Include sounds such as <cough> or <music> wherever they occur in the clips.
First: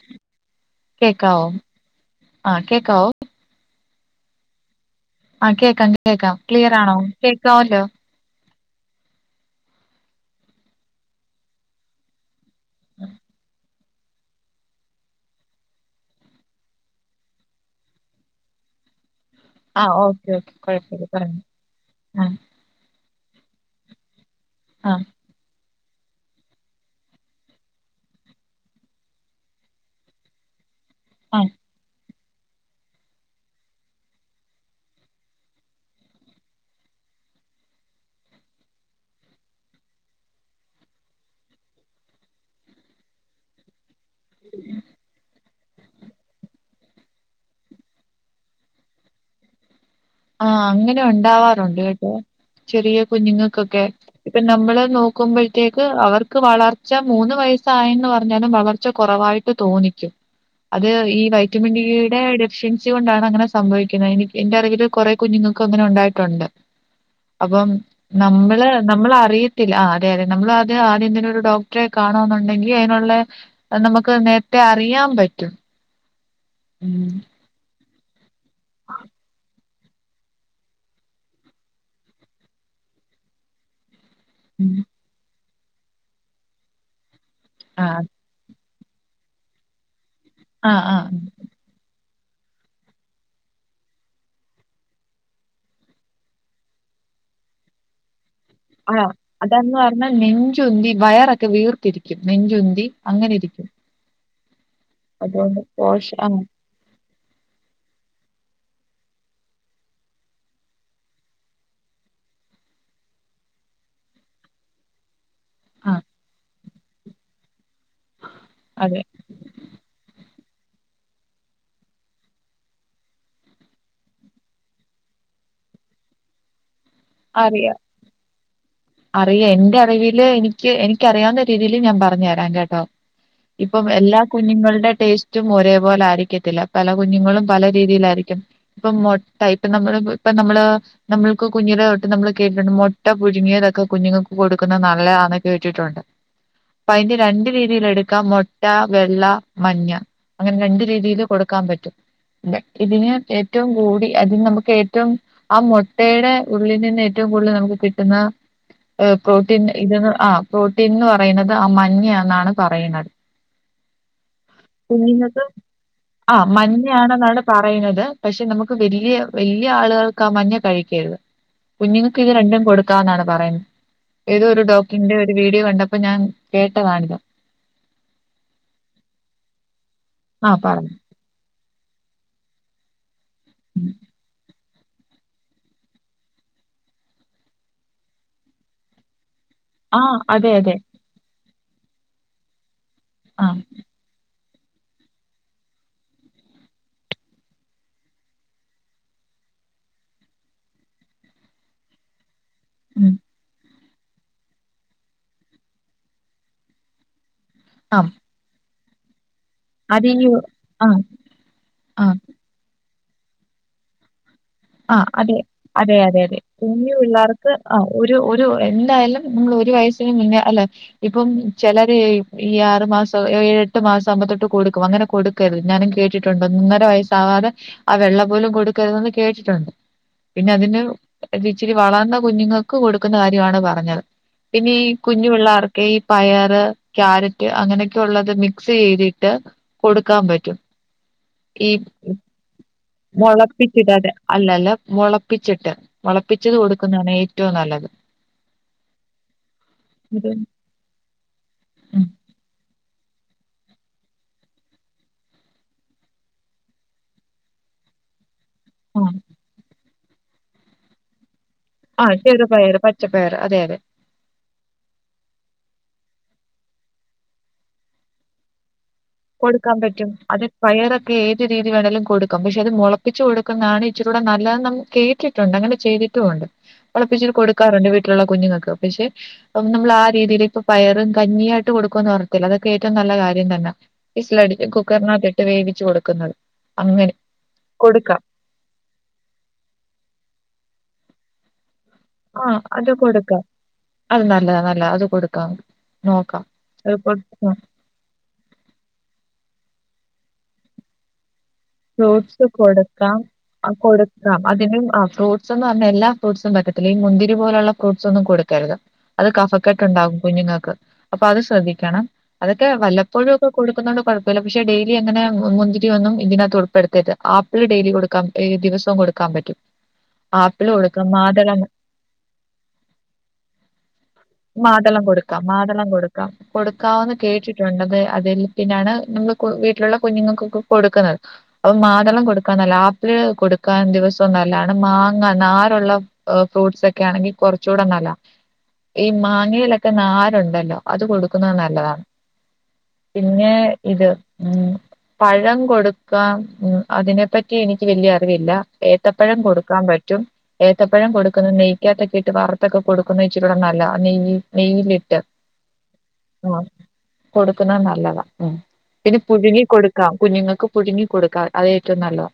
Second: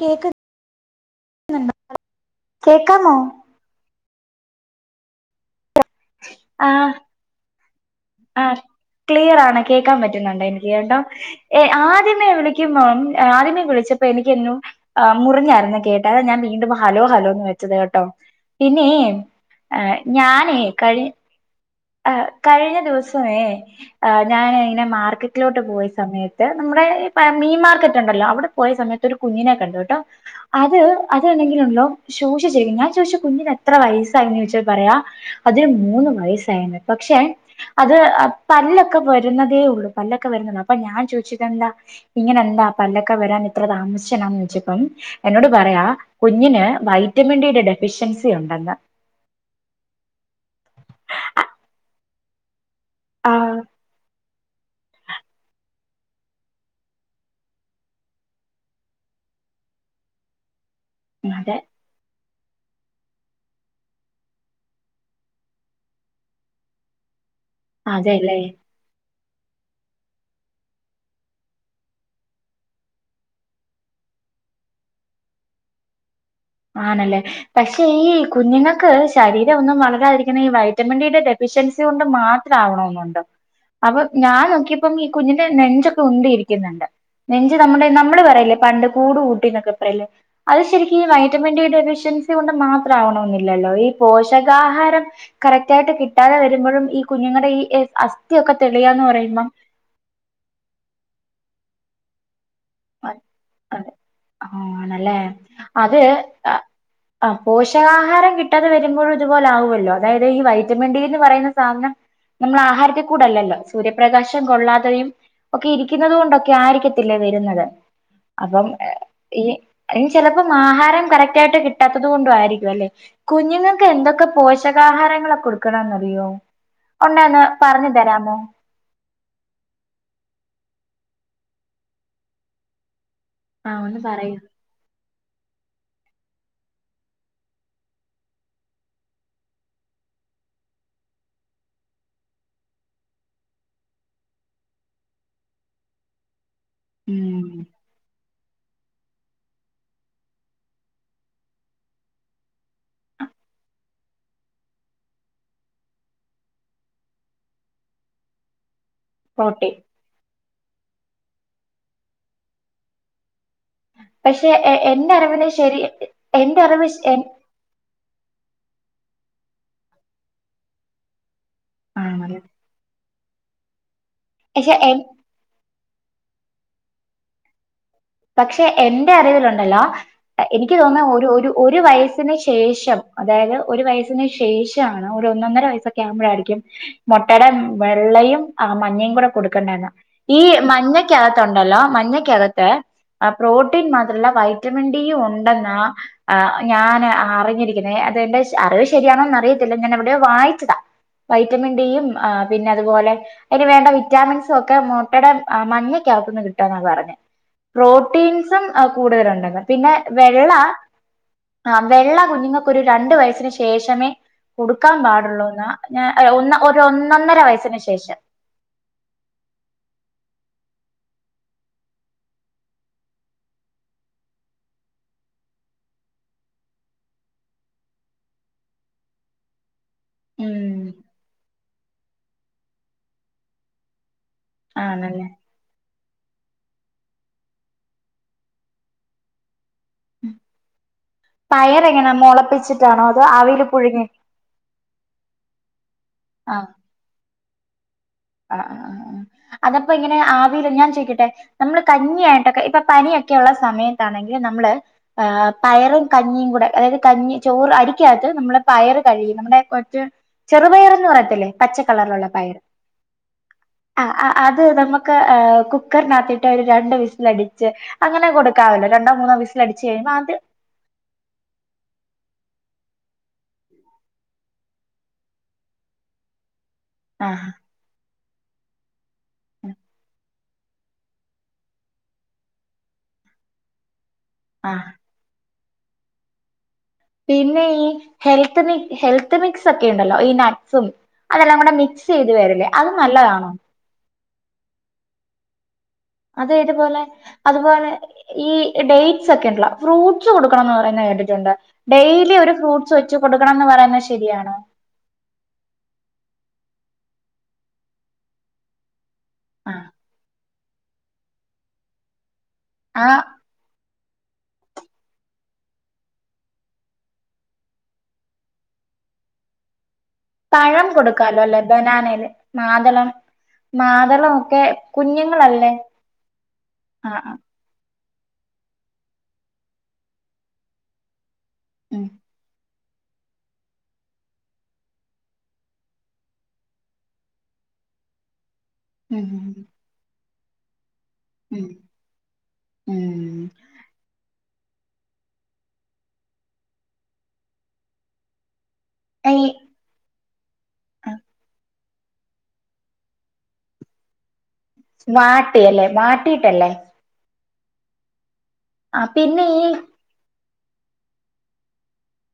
കേക്കുന്നുണ്ടോ കേക്കാവോ ആഹ് കേക്കാവോ? കേക്കാമോ ആഹ് കേക്കാം കേക്കാം. ആഹ് ക്ലിയറാണോ കേക്കാവല്ലോ. ആഹ് ക്ലിയറാണ്. കേൾക്കാൻ പറ്റുന്നുണ്ടെനിക്ക് കേട്ടോ. ഏഹ് ആദ്യമേ വി ളിക്കുമ്പം ആദ്യമേ വിളിച്ച പ്പൊ എനിക്കും എന്നോ ആഹ് മുറിഞ്ഞായിന്നേ കേട്ടേ. അതാ ഞാൻ വീണ്ടും ഹലോ ഹലോന്ന് വെച്ചത് കേട്ടോ. പിന്നേ ആഹ് ഓക്കെ ഓക്കെ ഞാനേ കുഴപ്പമില്ല കഴി പറഞ്ഞോ ആഹ് കഴിഞ്ഞ ദിവ സവേ ഞാന് ങ്ങനെ ആഹ് മാർക്ക റ്റിലോട്ട് പോയ സമയത്ത് നമ്മുടെ ഈ പ മീൻ മാർക്കറ്റ് ണ്ടല്ലോ അവിടെ പോയ സമയത്ത് ഒരു കുഞ്ഞിനെ ക്കണ്ടുട്ടോ. അത് അത് ആഹ് ന്തേങ്കിലും ഉണ്ടോ. ശോഷി ചിരിക്കുന്നു. ഞാൻ ചോയ് ച്ചു കുഞ്ഞിനെത്ര വയസ്സായിന്ന് ചോയ്ച്ചാ പറയാ. അതിന് മൂന്ന് വയസ്സായിണ് ന്ന് പക്ഷെ അത് പല്ലൊക്കെ വരുന്നതേ ഉള്ളൂ, പല്ലൊക്കെ വരുന്നുള്ള അപ്പൊ ഞാൻ ചോയ്ച്ചു ഇതെന്താ, ഇങ്ങനെ എന്താ പല്ലക്കെ വരാൻ ഇത്ര താമസിച്ചെന്ന് ചോയ്ച്ചപ്പം എന്നോട്, പറയാ കുഞ്ഞിന് വൈറ്റമിൻ ഡിയുടെ ഡെഫിഷ്യൻസി ഉണ്ടെന്ന്, ആഹ് അങ്ങനെ ഉണ്ടാവാറുണ്ട് കേട്ടോ ചെറിയ ആഹ് കുഞ്ഞുങ്ങൾക്കൊക്കെ, ഇപ്പൊ നമ്മള് നോക്കുമ്പോഴത്തേക്ക് അവർക്ക് വളർച്ച മൂന്ന് വയസ്സായന്ന് പറഞ്ഞാലും വളർച്ച കുറവായി ട്ട് തോന്നിക്കും, അത് ഈ അതെ വൈറ്റമിൻ ഡിയുടെ ഡെഫിഷ്യൻസി കൊണ്ടാണ് അങ്ങനെ സംഭവിക്കുന്നത് എനി എന്റെ അറിവില്, കൊറേ കുഞ്ഞുങ്ങൾക്ക് അങ്ങനെ ഉണ്ടായിട്ടുണ്ട് അപ്പം അതെല്ലേ നമ്മള്, നമ്മള് അറിയത്തില്ല, ആ അതെ അതെ നമ്മൾ അത് ആദ്യംതന്നെ ഒരു ഡോക്ടറെ കാണ എന്നുണ്ടെങ്കിൽ, അതിനുള്ള നമുക്ക് നേരത്തെ അറിയാൻ പറ്റും, ഉം ആണല്ലേ, പക്ഷെ ഈ കുഞ്ഞുങ്ങൾക്ക് ശരീരം ഒന്നും വളരാതിരിക്കുന്ന ഈ വ വിറ്റമിൻ ഡിടെ ഡെഫിഷ്യൻസി കൊണ്ട് മാത്രം ആവണോന്നുണ്ടൊ? അപ്പൊ ഞാൻ ഉം. നോക്കിയപ്പം ഇ കുഞ്ഞിന്റെ നെഞ്ചൊക്കെ ഉണ്ടിരിക്കുന്നുണ്ട് നെഞ്ച് ആ നമ്മുടെ നമ്മള് പറയില്ലേ പണ്ട് കൂട് കൂ ട്ടിനോക്കെ പറയ്ല്ലേ അത് ആ ആ ശരിക്കും ഈ വ ഡി ഡെഫിഷ്യൻസി കൊണ്ട് മാത്രം ആവണെന്നില്ലല്ലോ ഈ പോഷകാഹാരം, കറക്റ്റ് ആയിട്ട് കിട്ടാതെ വരുമ്പോഴും ഈ കുഞ്ഞുങ്ങളുടെ ഈ അ <unintelligible> ഒക്കെ തെളി ആഹ് അതെന്ന് പറഞ്ഞാൽ നെഞ്ചുന്തി വയറൊക്കെ വീർത്തിരിക്കും നെഞ്ചുന്തി അങ്ങനെ ഇരിക്കും, അതെ ആണല്ലേ അതുകൊണ്ട് അത്, പോഷ ആ ആഹ്, പോഷകാഹാരം കിട്ടാതെ വരുമ്പോഴും ഇതുപോലാവല്ലോ അതായത് ഈ വൈറ്റമിൻ ഡിന്ന് പറയുന്ന സാധനം, നമ്മൾ ആഹാരത്തിൽ കൂടിയല്ലല്ലോ സൂര്യപ്രകാശം കൊള്ളാതെയും, ഒക്കെ ആ ഇരിക്കുന്നുന്നത് കൊണ്ടൊക്കെ ആയിരിക്കത്തില്ലേ വരുന്നത്? അപ്പം അതെ ഈ ഇനി ചിലപ്പം ആഹാരം കറക്റ്റ് ആയിട്ട് കിട്ടാത്തത് കൊണ്ടും ആയിരിക്കും അല്ലെ കുഞ്ഞുങ്ങൾക്ക് എന്തൊക്കെ പോഷകാഹാരങ്ങള കൊടുക്കണന്ന്റിയോ ഉണ്ടെന്ന പറഞ്ഞു തരാമോ, അറിയ എന്റെ അറിവിൽ എനിക്ക് എനിക്കറിയാവുന്ന രീതിൽ ഞാൻ പറഞ് തരാം കേട്ടോ, ആഹ് ഇപ്പം ഒന്ന് എല്ലാ പറയൂ കുഞ്ഞുങ്ങളുടെ ടേസ്റ്റ് റ്റും ഒരേപോലെ ആയിരിക്കത്തില്ല പല കുഞ്ഞുങ്ങളും പല രീതിയിലായിരിക്കും, ഇപ്പൊ മൊട്ട ഇപ്പ നമ്മള് ഇപ്പ നമ്മള്, നമ്മൾക്ക് കുഞ്ഞിലെ തൊട്ട് നമ്മള് കേട്ടിണ്ട് മുട്ട പുഴുങ്ങിയ, തൊ ക്കെ കുഞ്ഞുങ്ങൾക്ക് കൊടുക്കുന്നത് നല്ലതന്നൊക്കെ കേട്ടിട്ടുണ്ട് അപ്പ അതിന്റെ ഉം രണ്ട് രീതിൽ എടുക്കാം മൊ മുട്ട വെള്ള മഞ്ഞ അങ്ങനെ രണ്ട് രീതിയില് കൊടുക്കാൻ പറ്റും, ഇ ഇതിന് ഏറ്റവും കൂടി അതിന് നമുക്ക് ഏറ്റവും, ആ മൊട്ടയുടെ ഉള്ളിൽ നിന്ന് ഏറ്റവും കൂടുതൽ നമുക്ക് കിട്ടുന്ന പ്രോട്ടീൻ ഇത്ന്ന് ആ പ്രോട്ടീൻന്ന് പറയുന്നത് ആ മഞ്ഞ എന്നാണ് പറയുന്നത്, പക്ഷെ എന്റെ കുഞ്ഞുങ്ങക്കും അറിവില് ശരി ആഹ്, എന്റെ മഞ്ഞ അറിവ് ആണ്ന്നാണ്, പറയുന്നത് പക്ഷെ നമുക്ക് വല്ല്യ വല്യ ആളുകൾക്കാ മഞ്ഞ കഴിക്കരുത്, കുഞ്ഞുങ്ങൾക്ക് ഇത് ആണല്ലേ രണ്ടും കൊടുക്കാന്നാണ് പറയുന്നത് ഏതോ ഒരു പക്ഷെ എൻ ഡോക്ട്ടറി ന്റെ വീഡിയോ കണ്ടപ്പോ ഞാൻ കേട്ടതാണ് പക്ഷെ എന്റെ അറിവൽണ്ടല്ലോ ആ എനിക്ക് പറഞ്ഞു. തോന്ന്ന്നത് ഒരു ഒരു ഒരു വയസിന് ശേഷം അതായത് ഒരു ഉം. വയസ്സിന് ശേഷം, <inaudible> ഒന്നൊന്നര വയസ്സക്കെ ആവുമ്പോഴായിരിക്കും മൊട്ടയുടെ വെള്ളയും ആ മഞ്ഞയും കൂടെ കൊട് ക്കണ്ടന്ന് ആ ഈ അതെ അതെ. മഞ്ഞക്കകത്തുണ്ടല്ലോ മഞ്ഞക്കകത്ത്,. ആഹ് ആ. പ്രോട്ടീൻ മാത്രല്ല വൈറ്റമിൻ ഡിയും ഉണ്ടെന്ന ആഹ് ഞാൻ അറിഞ്ഞിരിക്കുന്നെ അതെന്റെ അറിവ് ശരിയാണോന്ന് അറിയത്തില്ല ഞാൻ എവിടെയൊ വായിച്ചതാ, വൈറ്റമിൻ ഡിയും ആഹ് പിന്നെ അത് ഉം. പോലെ അയിന് വേണ്ട വി റ്റാമിൻസും ഒക്കെ മുട്ടയ്ടെ ആഹ് മഞ്ഞക്കാകത്ത്ന്ന് കിട്ടാന്നാ പറഞ്ഞെ. ആ പ്രോട്ടീൻസും ആഹ് കൂട്തലണ്ടെന്ന്. പിന്നെ അത് ഈ വെള്ള ആ ആഹ് ആ. വെള്ള കുഞ്ഞുങ്ങക്കൊര് രണ്ട് വയസ്സിന് ശേഷമെ..... കൊടുക്കാം ആഹ് അതെ. പാടുള്ളൂന്നാ അതെ ഞ അതെ ഏഹ് അതെ. ഒന്നാ ഒരൊ ഒന്നൊന്നര വയസ്സിന് ശേഷം. രു എന്തായാലും മ്മള് ഒരു വയസ്സിന് മുന്നെ അല്ലെ. ഇപ്പം ചെലര് ഇ ഈ ആറ് മാസം. ഏഴെട്ട് മാസാവ് മ്പൊത്തൊട്ട് കൊടുക്കും. അങ്ങനെ കൊട്.... ക്കര്ത്. ഞാനും കേട്ടിട്ടുണ്ട് ഒന്നൊന്നര വയസ്സാവാതെ ആ വെള്ള പോലും കൊടുക്കരുതെന്ന് കേട്ട്.... ട്ടുണ്ട്. പിന്നെ അതിന് ഉം ഇച്ചിരി വളർന്ന കുഞ്ഞുങ്ങൾക്ക് കൊട്ക്കുന്ന കാര്യാണ് പറഞ്ഞത്. പിന്നെ ഈ ആണല്ലേ കുഞ്ഞു പിള്ളാർ.... ക്ക് ഈ പയറ്, ക്യാരറ്റ് അങ്ങനെയൊക്കെ ഉള്ളത് മിക്സെയ്തിട്ട്... കൊടുക്കാം പറ്റും. ഈ തെളപ്പിച്ചിട്ടാണൊ? മൊളപ്പിച്ചിടാതെ. അല്ല അല്ല മൊളപ്പിച്ചിട്ട്. മൊളപ്പിച്ചത് കൊടുക്കുന്നാന്നെ ഏറ്റവും നല്ലത്. ആഹ് ആഹ് ആഹ്. അതപ്പ ഇങ്ങനെ ഇത് ആവീല് ഞാ ചോയിക്കട്ടെ നമ്മള് ഉം കഞ്ഞിയായിട്ടൊക്കെ ഇപ്പൊ പനിയൊക്കെ ഒള്ള സമയത്താണെങ്കിൽ നമ്മ്ള് ആഹ് പയറും, കഞ്ഞിയും കൂടെ അതായത് കഞ്ഞി, ചോറ് അരിക്കകത്ത് നമ്മള് പയറ് ആഹ് കഴുകി നമ്മടെ മറ്റെ ചെറുപയറ്ന്ന് പറയത്തില്ലെ ആഹ് ചെറുപയറ്, പച്ചപ്പയറ് അതെ അതെ. ആഹ് അഹ് അത് നമ്മക്ക് ഏഹ് കുക്കർനാകത്തിട്ട് ഒര് രണ്ട് വിസ് ലടിച്ച് അങ്ങനെ കൊടുക്കാവല്ലൊ. രണ്ടോ, മൂന്നോ വിസ്. കൊടുക്കാൻ ലടിച്ച് പറ്റും കഴിയുമ്പം അത് പയറൊക്കെ ഏത് രീതി വേണേലും കൊടുക്കാം. പക്ഷെ അത് മൊളപ്പിച്ച് കൊടുക്കുന്നാണ് ഇച്ചിരി കൂടെ നല്ലതെന്നം കേട്ടി... ട്ടുണ്ട്. അങ്ങനെ ചെയ്തിട്ടു ഉണ്ട്. മൊളപ്പി ച്ചിരി ആഹ് കൊടുക്കാറുണ്ട് വീട്ട്ലുള്ള കുഞ്ഞുങ്ങക്ക്. പക്ഷെ മ് നമ്മളാ രീതിയിലേ.... പയറും, കഞ്ഞിയായിട്ട് കൊടുക്കൂന്ന് പർഞ്ഞിട്ടില്ല. അതൊക്കെ ഏറ്റവും നല്ല കാര്യ തന്നെ വിസ്‌ലടി ആഹ് കുക്കർനകത്ത്... ട്ട് വേവിച്ച് കൊടുക്കുന്നത്. പിന്നെ ഈ കൊടുക്കാം ഹെൽത്ത് മി ഹെൽത്ത് മിക് സൊക്കെയുണ്ടല്ലൊ ഈ നട്സും അതെല്ലാം കൂടെ മിക്സ്... ചെയ്ത് ആഹ് വരല്ലെ. അത് അതും കൊടുക്കാം നല്ലതാണൊ? അത് നല്ലതാ നല്ലാ. അത് കൊടുക്കാം. നോക്കാം അത് ഇത്പോലെ കൊടു അതുപോലെ ഈ ഡെയ്ഡ്സ് ഒകെണ്ട്ലൊ ഫ്രൂഡ്സ് കൊടുക്കണംന്ന് പറയുന്നത് കേട്ടിട്ടുണ്ട്. ഡെയിലി ഫ്രൂഡ്സ് ഒരു ഫ്രൂട്ട്സ് വെച്ച് കൊട്ക്കാം. കൊടുക്കണംന്ന് അഹ് പറയുന്നത് കൊടുക്കാം ശരിയാണോ അതിനും ആഹ് ഫ്രൂ സുംന്ന് പർഞ്ഞാ എല്ലാ ഫ്രൂഡ്സും പറ്റത്തില്ല. ഈ മുന്തിരി പോലൊള്ള ഫ്രൂഡ്സൊന്നും കൊട്ക്കരുത്. അത് കഫക്കെട്ട് ആഹ് ണ്ടാക്കും കുഞ്ഞുങ്ങക്ക്. അപ്പൊ അത് ശ്രദ്ധിക്കണം. അതൊക്കെ ആഹ് വല്ലപ്പോഴും കൊടുന്നോണ്ട് കൊഴപ്പല്ല. പക്ഷെ ഡെയ്ലി അങ്ങനെ മുന്തിരി ഒന്നും ഇതിനാത്ത് കൊടുക്കരുത്. ആപ്പിൾ ഡെയ്ലി കൊടുക്കാം. ഏഹ് ദിവസൊം കൊടുക്കാം പറ്റും. ആപ്പിള് പഴം കൊടുക്കാം കൊടുക്കാല്ലൊ അല്ലെ. മാതളം ബനാനേല്, മാതളം മാതളം ഒക്കെ മാതളം കൊട്ക്കാം. കുഞ്ഞുങ്ങളല്ലേ മാതളം കൊടുക്കാം. കൊടുക്കാവെന്ന് ആഹ് കേട്ടി... ട്ടുണ്ട്. ത് അതിൽ പിന്നാണ് നമ്മള് വീട്ട്ലുള്ള കുഞ്ഞുങ്ങൾക്കൊക്കെ കൊടുക്കുന്നത്. അപ്പൊ ഉം മാതളം കൊടുക്കാൻ നല്ലാ. ആപ്പിള് കൊടുക്കാൻ ദിവസൊംന്നല്ലാണ്. മാങ്ങ നാരുള്ള ഏഹ് ഫ്രൂട്ട് സൊക്കെ ആണെങ്കി കൊർച്ചൂടെ നല്ലാ. ഈ ഉം മാങ്ങയിലൊക്കെ നാരുണ്ടല്ലൊ അത് കൊടുക്കുന്നത് ഉം നല്ലതാണ്. ഉം പിന്നെ പിന്നേ ഇത് ഉം പഴം കൊട്ക്കാം. ഉം. അതിനെപ്പറ്റി എനിക്ക് വല്ല്യ അറിവില്ലാ. ഈ ഏത്തപ്പഴം കൊടുക്കാൻ പറ്റും ഏത്തപ്പഴം കൊടുക്കുന്നത് നെയ്യ് ഏത്തക്ക ഇട്ട് വാർത്തൊക്കെ കൊടുക്കുന്ന ഇച്ചിരൂടെ നല്ലതാ നെയ്യ് നെയ്യിലിട്ട് വാട്ടിയല്ലേ ആ വാട്ടീട്ടല്ലേ? കൊടുക്കുന്നത് നല്ലതാ ഉം ആ പിന്നെ പുഴുങ്ങി ഈ കൊടുക്കാം കുഞ്ഞുങ്ങൾക്ക് പുഴുങ്ങി കൊടുക്കാം അത് ഏറ്റവും നല്ലോം.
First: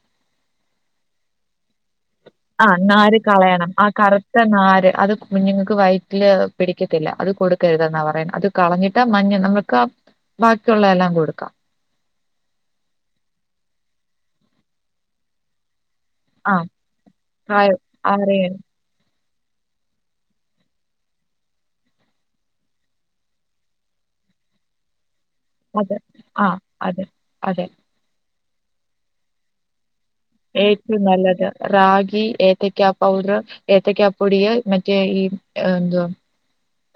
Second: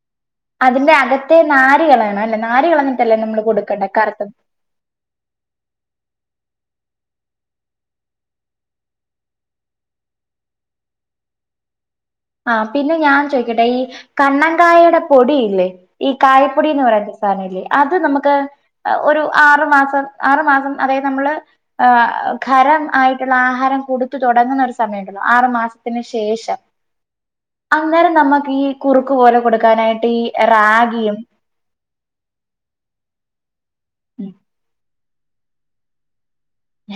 അതിന്റെ അകത്തെ നാര് കളയണം അല്ലെ നാര് ആഹ് കളഞ്ഞിട്ടല്ലേ നാാര് നമ്മള് കളയണം. ആ കൊടുക്കണ്ടേ കറുത്തത് കറുത്ത നാര് അത് കുഞ്ഞുങ്ങൾക്ക് വയറ്റില് പിടിക്കത്തില്ല അത് കൊടുക്കരുതെന്നാ പറയുന്നെ അത് കളഞ്ഞിട്ടാ മഞ്ഞ നമ്മക്കാ ബാക്കിയുള്ളതെല്ലാം കൊടുക്കാം. ആഹ് പിന്നെ ഞാൻ ചോയ്ക്കട്ടെ ഈ കണ്ണങ്കായയുടെ പൊടിയില്ലേ. ഈ ആ കായ്പ്പൊടി എന്ന് പറയുന്ന സാധനല്ലേ കായം അത് നമക്ക്- ആറിയൻ ആഹ് ഒരു ആറു മാസം ആറു മാസം അതായത് നമ്മള് ഏഹ് ഖരം ആയിട്ടുള്ള ആഹാരം കൊടുത്ത് തുടങ്ങുന്നൊരു സ സമയണ്ടല്ലോ അതെ ആറ്മാസത്തിന് ആ ശേഷം അതെ അതെ അന്നേരം നമ്മക്കീ കുറുക്ക് പോലെ കൊടുക്കാനായിട്ട് ഈ ഏറ്റവും റാഗിയും നല്ലത് റാഗി, ഏത്തക്ക പൗഡർ, ഏത്തക്ക പൊടിയിൽ മ റ്റെ ഈ എന്ത്വാ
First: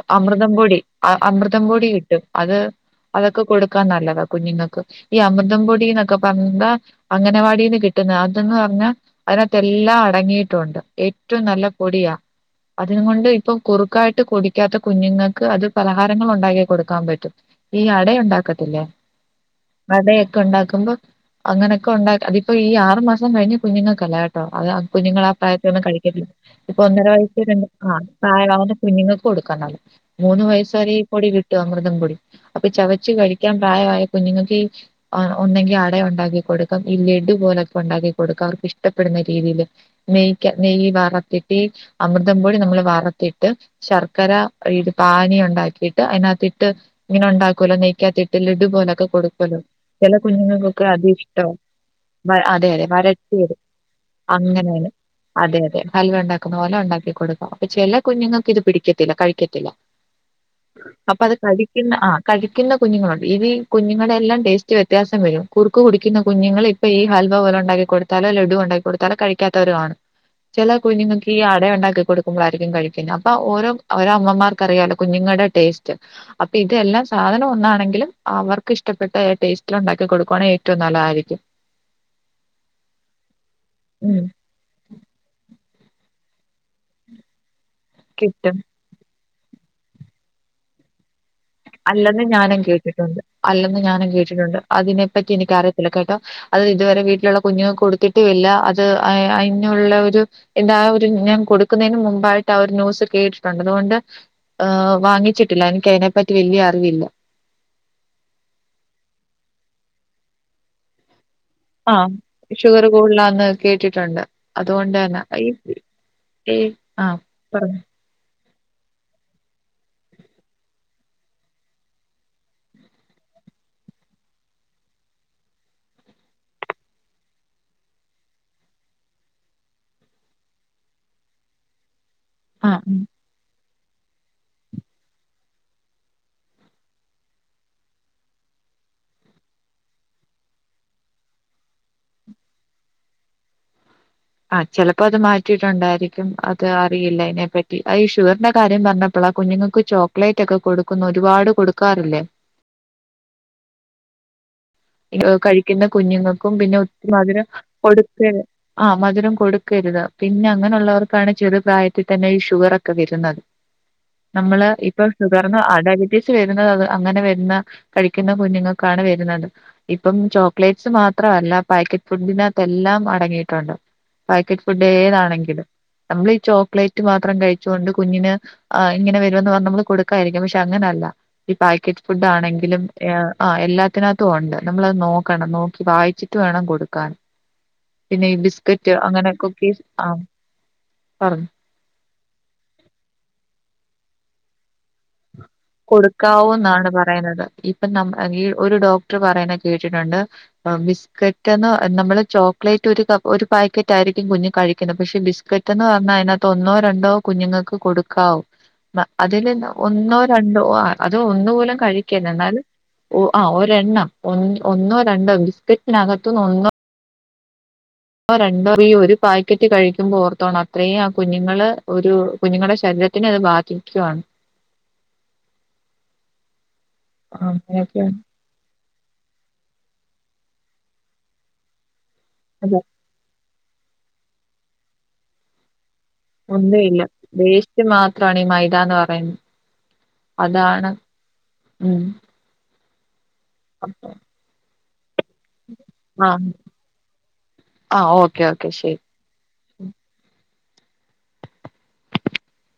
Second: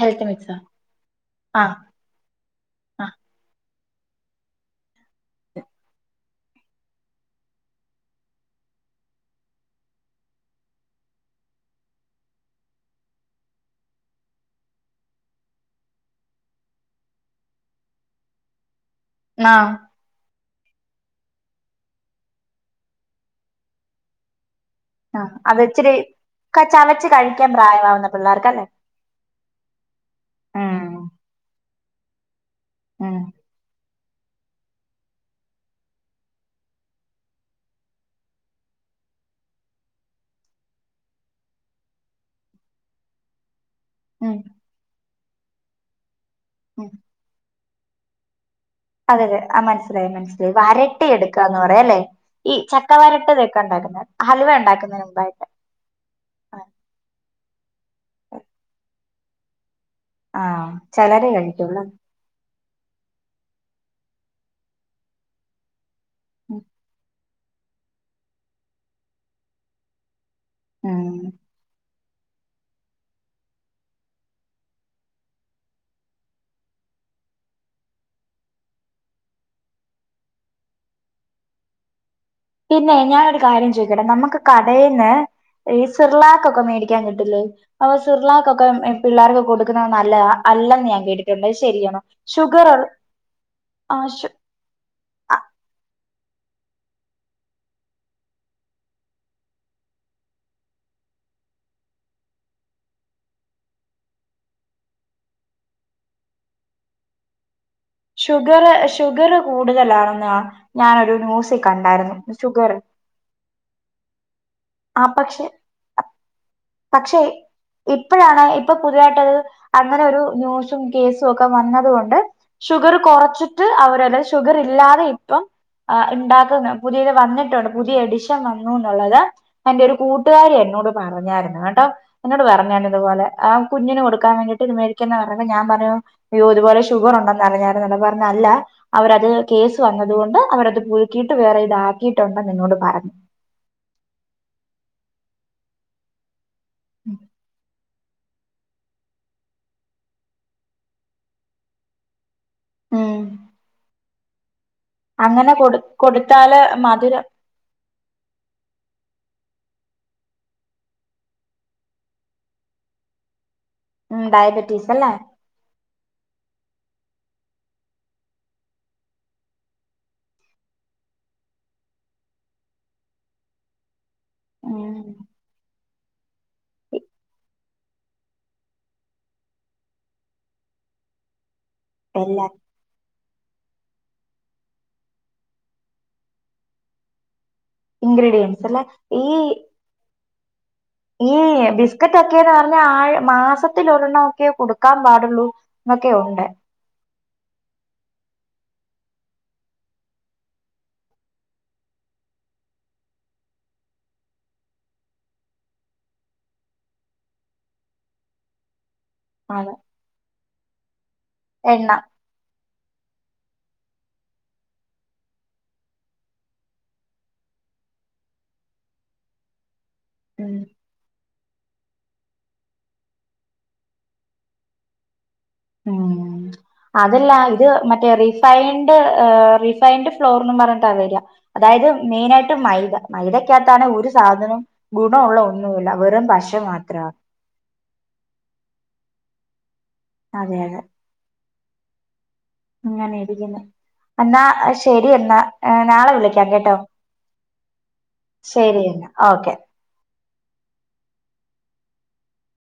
ഹെൽത്ത് അമൃതം മിക്സാ പൊടി അഹ അമൃതം ആഹ് പൊടി കിട്ടും അത് ആഹ് അതൊക്കെ കൊടുക്കാൻ നല്ലതാ കുഞ്ഞുങ്ങക്ക് ഈ അമൃതം പൊടിന്നൊക്കെ പറഞ്ഞാന്താ? അംഗനവാടിന്ന് കിട്ടുന്ന അത് ന്ന് പറഞ്ഞാ അയിനാത്തെല്ലാം അടങ്ങിയിട്ടുണ്ട് ഏറ്റും നല്ല പൊടിയാ. അതിനകൊണ്ട് ഇപ്പം കുറുക്കായിട്ട് കുടി ക്കാത്ത കുഞ്ഞുങ്ങക്ക് അത് പലഹാരങ്ങളുണ്ടാക്കി കൊടുക്കാൻ പറ്റും ഈ അട ഉണ്ടാക്കത്തില്ലേ ആഹ് അടയൊക്കെ ഇണ്ടാക്കുമ്പ അങ്ങനൊക്കെ ഉണ്ടാക്ക അതിപ്പോ ഈ ആറ് മാസം കഴിഞ്ഞ കുഞ്ഞുങ്ങൾക്കല്ല കേട്ടോ അത് അ കുഞ്ഞുങ്ങളാ ആഹ് അത് പ്രായത്തിൽ ഒന്നും ഇച്ചിരി കഴിക്കത്തില്ല. ക ഇപ്പൊ ഒന്നര ചവച്ച് വയസ്സ് കഴിക്കാൻ രണ്ട് ആഹ് പ്രായമാവുന്ന പിള്ളേർക്കല്ലേ പ്രായള്ളവര്- കുഞ്ഞുങ്ങക്ക് കൊടുക്കാൻണ്ടാവില്ല, മൂന്ന് വയസ്സ് ഉം വരെ ഈ പൊടി കിട്ടും അമൃതം പൊടി അപ്പൊ ചവച്ച് ഉം കഴി ക്കാൻ പ്രായമായ കുഞ്ഞുങ്ങക്കീ ആഹ് ഒന്നെങ്കി അടയുണ്ടാക്കി കൊടുക്കാം, ഈ ലഡു പോലൊക്കെ ഉണ്ടാക്കി കൊടുക്കാം അവർക്കിഷ്ടപ്പെടുന്ന രീതിയിൽ. നെയ്ക്ക നെയ്യ് വറ്ത്തിട്ട് അമൃതംപൊടി നമ്മള് വറത്തിട്ട് ശർക്കര ഉം പാനീ ഉണ്ടാക്കീട്ട് അയിനാത്തിട്ട് ഉം ഇങ്ങനെ ഇണ്ടാക്കൂല നെയ്ക്കാകത്തിട്ട് ലഡു പോലെ ഒക്ക അതെ അതെ കൊടുക്കല്ലോ, ആ മനസ്സിലായി ചെല മനസ്സിലായി കുഞ്ഞുങ്ങക്കൊക്കെ വരട്ടി അതിഷ്ടാവും എടുക്കാന്ന് പറയാല്ലേ വ ഈ അതെ അതെ ചക്ക വരട്ടിയെടു വരട്ടതൊക്കെ ഉണ്ടാക്കുന്ന ഹലുവ അങ്ങനെയാണ് ഉണ്ടാക്കുന്നതിന് മുമ്പായിട്ട് അതെ അതെ ഹൽവയുണ്ടാക്കുന്ന പോലെ ഉണ്ടാക്കി കൊടുക്കും. അപ്പൊ ചെല കുഞ്ഞുങ്ങൾക്ക് ഇത് പിടിക്കത്തില്ല കഴിക്കത്തില്ല. ആഹ് അപ്പൊ ചിലരെ അത് കഴിക്കുള്ളൂ കടിക്കുന്ന ആഹ് കഴിക്കുന്ന കുഞ്ഞുങ്ങളുണ്ട് ഇത് ഈ കുഞ്ഞുങ്ങളുടെ എല്ലാം ടേസ്റ്റ് വ്യത്യാസം വെരും. കുറുക്ക് കുടിക്കുന്ന കുഞ്ഞുങ്ങൾ ഇപ്പൊ ഈ ഹൽവ പോലം ഉണ്ടാക്കി കൊടു ത്താലോ ലഡു ഉണ്ടാക്കി കൊടുത്താലോ കഴിക്കാത്തവരാണ് ചെല ഉം കുഞ്ഞുങ്ങക്കി അടയുണ്ടാക്കി കൊടു മ്പോയായിരിക്കും കഴിക്കുന്നത് അപ്പൊ ഓരോ അവര അമ്മമാർക്ക്റിയാലോ കുഞ്ഞുങ്ങടെ ടേസ്റ്റ് അപ്പൊ ഇതെല്ലാം സാധനം ഒന്നാണെങ്കിലും അവർക്ക് ഇഷ്ടപ്പെട്ട ടേസ്റ്റിൽ ഉണ്ടാക്കി കൊടുക്കുവാണെങ്കി ഏറ്റവും നല്ലതായിരിക്കും. പിന്നെ ഞാനൊരു കാര്യം ചോദിക്കട്ടെ ഉം നമ്മക്ക് കടേന്ന് ഈ സിർലാക്കൊക്കെ മേടിക്കാൻ കിട്ടില്ലേ അപ്പൊ കിട്ടും സിർലാക്കൊക്കെ എ പിള്ളാർക്ക് കൊടുക്കുന്നത് നല്ലത അല്ലെന്ന് ഞാൻ കേട്ടിട്ടുണ്ട് അത് ശെ അല്ലെന്ന് ഞാനും കേട്ടിട്ടുണ്ട് അല്ലെന്ന് ഞാനും ആഹ് കേട്ടിട്ടുണ്ട് അതിനെപ്പറ്റി എനിക്കറിയത്തില്ല കേട്ടോ അത് ഇതുവരെ വീട്ടിലുള്ള കുഞ്ഞുങ്ങക്ക് കൊടുത്തിട്ടേയില്ല അത് അ അയിനുള്ള ഒരു എന്താ ആഹ് ഒരു ഞാൻ കൊടുക്കുന്നയിന് മുമ്പായിട്ട് ആഹ് ഒരു ന്യൂസ് കേട്ടിട്ടുണ്ട് അതുകൊണ്ട് ആഹ് വാങ്ങിച്ചിട്ടില്ല എനിക്ക് അതിനെപ്പറ്റി വല്യ അറിവില്ല ഷുഗർ ഷുഗർ കൂടുതലാണെന്ന ഞാനൊരു ന്യൂസി ആഹ് ഷുഗർ കൂടുലാന്ന് കേട്ടിട്ടുണ്ട് അതുകൊണ്ട് ആ തന്നെ പക്ഷെ ഈ ആഹ് പക്ഷെ പറഞ്ഞോ ഇ പ്പഴാണ് ഇപ്പൊ പുതുതായിട്ടത് അങ്ങനെ ഒരു ന്യൂസും കേസും ഒക്കെ വന്നത് കൊണ്ട് ഷുഗർ കൊറച്ചിട്ട് അവരത് ഷുഗർ ഇല്ലാതെ ഇപ്പം ആഹ് ഇണ്ടാക്ക്ന്ന് പുതിയത് വന്നിട്ടുണ്ട് പുതിയ എഡിഷൻ വന്നുന്നുള്ളത് എന്റെ ഒരു കൂട്ടുകാരി എന്നോട് പറഞ്ഞായിരുന്നു കേട്ടോ എന്നോട് ആഹ് പറഞ്ഞാണ് ഉം ഇതുപോലെ ആഹ് കുഞ്ഞിന് കൊടുക്കാൻ വേണ്ടിട്ട് ഇത് മേടിക്കന്നെ പറഞ്ഞപ്പോ ഞാൻ പറഞ്ഞു അയ്യോ ഇതുപോലെ ഷുഗർ ഉണ്ടെന്ന് പറഞ്ഞു ഞാൻ എന്നിട്ട് പറഞ്ഞു അല്ല അവരത് കേസ് വന്നതുകൊണ്ട് അവരത് പുതുക്കീട്ട് വേറെ ഇതാക്കിയിട്ടുണ്ടെന്ന് എന്നോട് പറഞ്ഞു ആ ചെലപ്പോ അത് മാറ്റിയിട്ടുണ്ടായിരിക്കും അത് അറിയില്ല അതിനെപ്പറ്റി ഈ ഷുഗറിന്റെ കാര്യം പറഞ്ഞപ്പോളാ കുഞ്ഞുങ്ങൾക്ക് ചോക്ലേറ്റ് ഒക്കെ കൊടുക്കുന്ന ഒരുപാട് കൊടുക്കാറില്ലേ ഉം അങ്ങനെ കൊടു കഴിക്കുന്ന കുഞ്ഞുങ്ങൾക്കും കൊടുത്താല് പിന്നെ ഒത്തിരി മധുര മധുരം കൊടുക്കെ ആഹ് മധുരം കൊടുക്കരുത് പിന്നെ അങ്ങനെയുള്ളവർക്കാണ് ചെറു പ്രായത്തിൽ തന്നെ ഈ ഷുഗറൊക്കെ വരുന്നത് ഉം നമ്മള് ഡയബറ്റീസ് ഇപ്പൊ അല്ലേ കാരണം <unintelligible> വരുന്നത് അത് അങ്ങനെ വരുന്ന കഴിക്കുന്ന കുഞ്ഞുങ്ങക്കാണ് വരുന്നത് ഇപ്പം ചോക്ലേറ്റ്സ് മാത്രല്ല പാക്കറ്റ് ഫുഡിനകത്തെല്ലാം അടങ്ങിയിട്ടുണ്ട് പാക്കറ്റ് ഫുഡ് ഉം ഏതാണെങ്കിലും നമ്മള് ഈ ചോക്ലേറ്റ് മാത്രം കഴിച്ചുകൊണ്ട് കുഞ്ഞിന് ആ ഇങ്ങനെ വരുമന്ന് പറഞ് നമ്മൾ കൊടുക്കാതിരിക്കും പക്ഷെ അങ്ങനെയല്ല ഈ പാക്കറ്റ് ഫുഡ് എല്ലാ ആണെങ്കിലും ആ എല്ലാത്തിനകത്തും തുണ്ട് നമ്മളത് നോക്കണം നോക്കി വായിച്ചിട്ട് വേണം കൊടുക്കാൻ പിന്നെ ഈ ഇഗ്രീഡിയൻസ് അല്ലേ ബിസ്ക്കറ്റ് ഈ അങ്ങനെ കുക്കീസ് ആ ഈ പറഞ്ഞു ഇതൊക്കെ ന്ന് പറഞ്ഞാൽ ആഴ മാസത്തിലോരെണ്ണം ഒക്കെ കൊടുക്കാൻ പാടുള്ളൂ എന്നൊക്കെ ഉണ്ട് കൊടുക്കാവൂ എന്നാണ് പറയുന്നത് ഇപ്പം ന ഈ ഒരു ഡോക്ടർ പറയണ കേട്ടിട്ടുണ്ട് ബിസ്ക്കറ്റ്ന്ന് നമ്മള് ചോക്ലേറ്റ് ഒരു ഒരു പാക്കറ്റായിരിക്കും കുഞ് കഴിക്കുന്നത് പക്ഷെ ബിസ് ബിസ്ക്കെറ്റെന്ന് പറഞ്ഞാൽ അതിനകത്ത് ഒന്നോ രണ്ടോ കുഞ്ഞുങ്ങക്ക് കൊടുക്കാവൂ അതില് അത് ഒന്നോ രണ്ടോ അതോ ഒന്ന്പോലും എണ്ണ കഴിക്കരുത് എന്നാലും ഒരെണ്ണം ഒന്നോ രണ്ടോ ബിസ്ക്കറ്റിനകത്തുന്ന് ഒന്നോ ഒന്നോ രണ്ടോ ഈ ഒരു പാക്കറ്റ് കഴിക്കുമ്പോ ഉം ഓർത്തോണം അത്രയും കുഞ്ഞുങ്ങള് ഒരു കുഞ്ഞുങ്ങളുടെ ശരീരത്തിനത് ബാധിക്കുവാണ് ഉം അതല്ല ആ, ഇത് മറ്റേ അങ്ങനെയൊക്കെയാണ് റീ റിഫൈൻഡ് റിഫൈൻഡ് ഫ്ലോർന്ന് പറഞ്ഞിട്ട വരിയ അതായത് മെയിനായിട്ട് അതെ മൈദ മൈദയ്ക്കകത്താണ് ഒരു സാധനം ഗുണമുള്ള ഒന്നുല്ല വെറും പശ ഒന്നും ഇല്ല മാത്രാ വേസ്റ്റ് മാത്രമാണ് ഈ മൈതാന്ന് പറയുന്നത് അതെ അതാണ് ഉം എങ്ങനെ ഇരിക്കുന്നു അ എന്നാ ശരി എന്നാ ഏ നാളെ ആ വിളിക്കാം കേട്ടോ ആ ഓക്കെ ഓക്കെ ശരി ശരിയെന്ന ഓക്കെ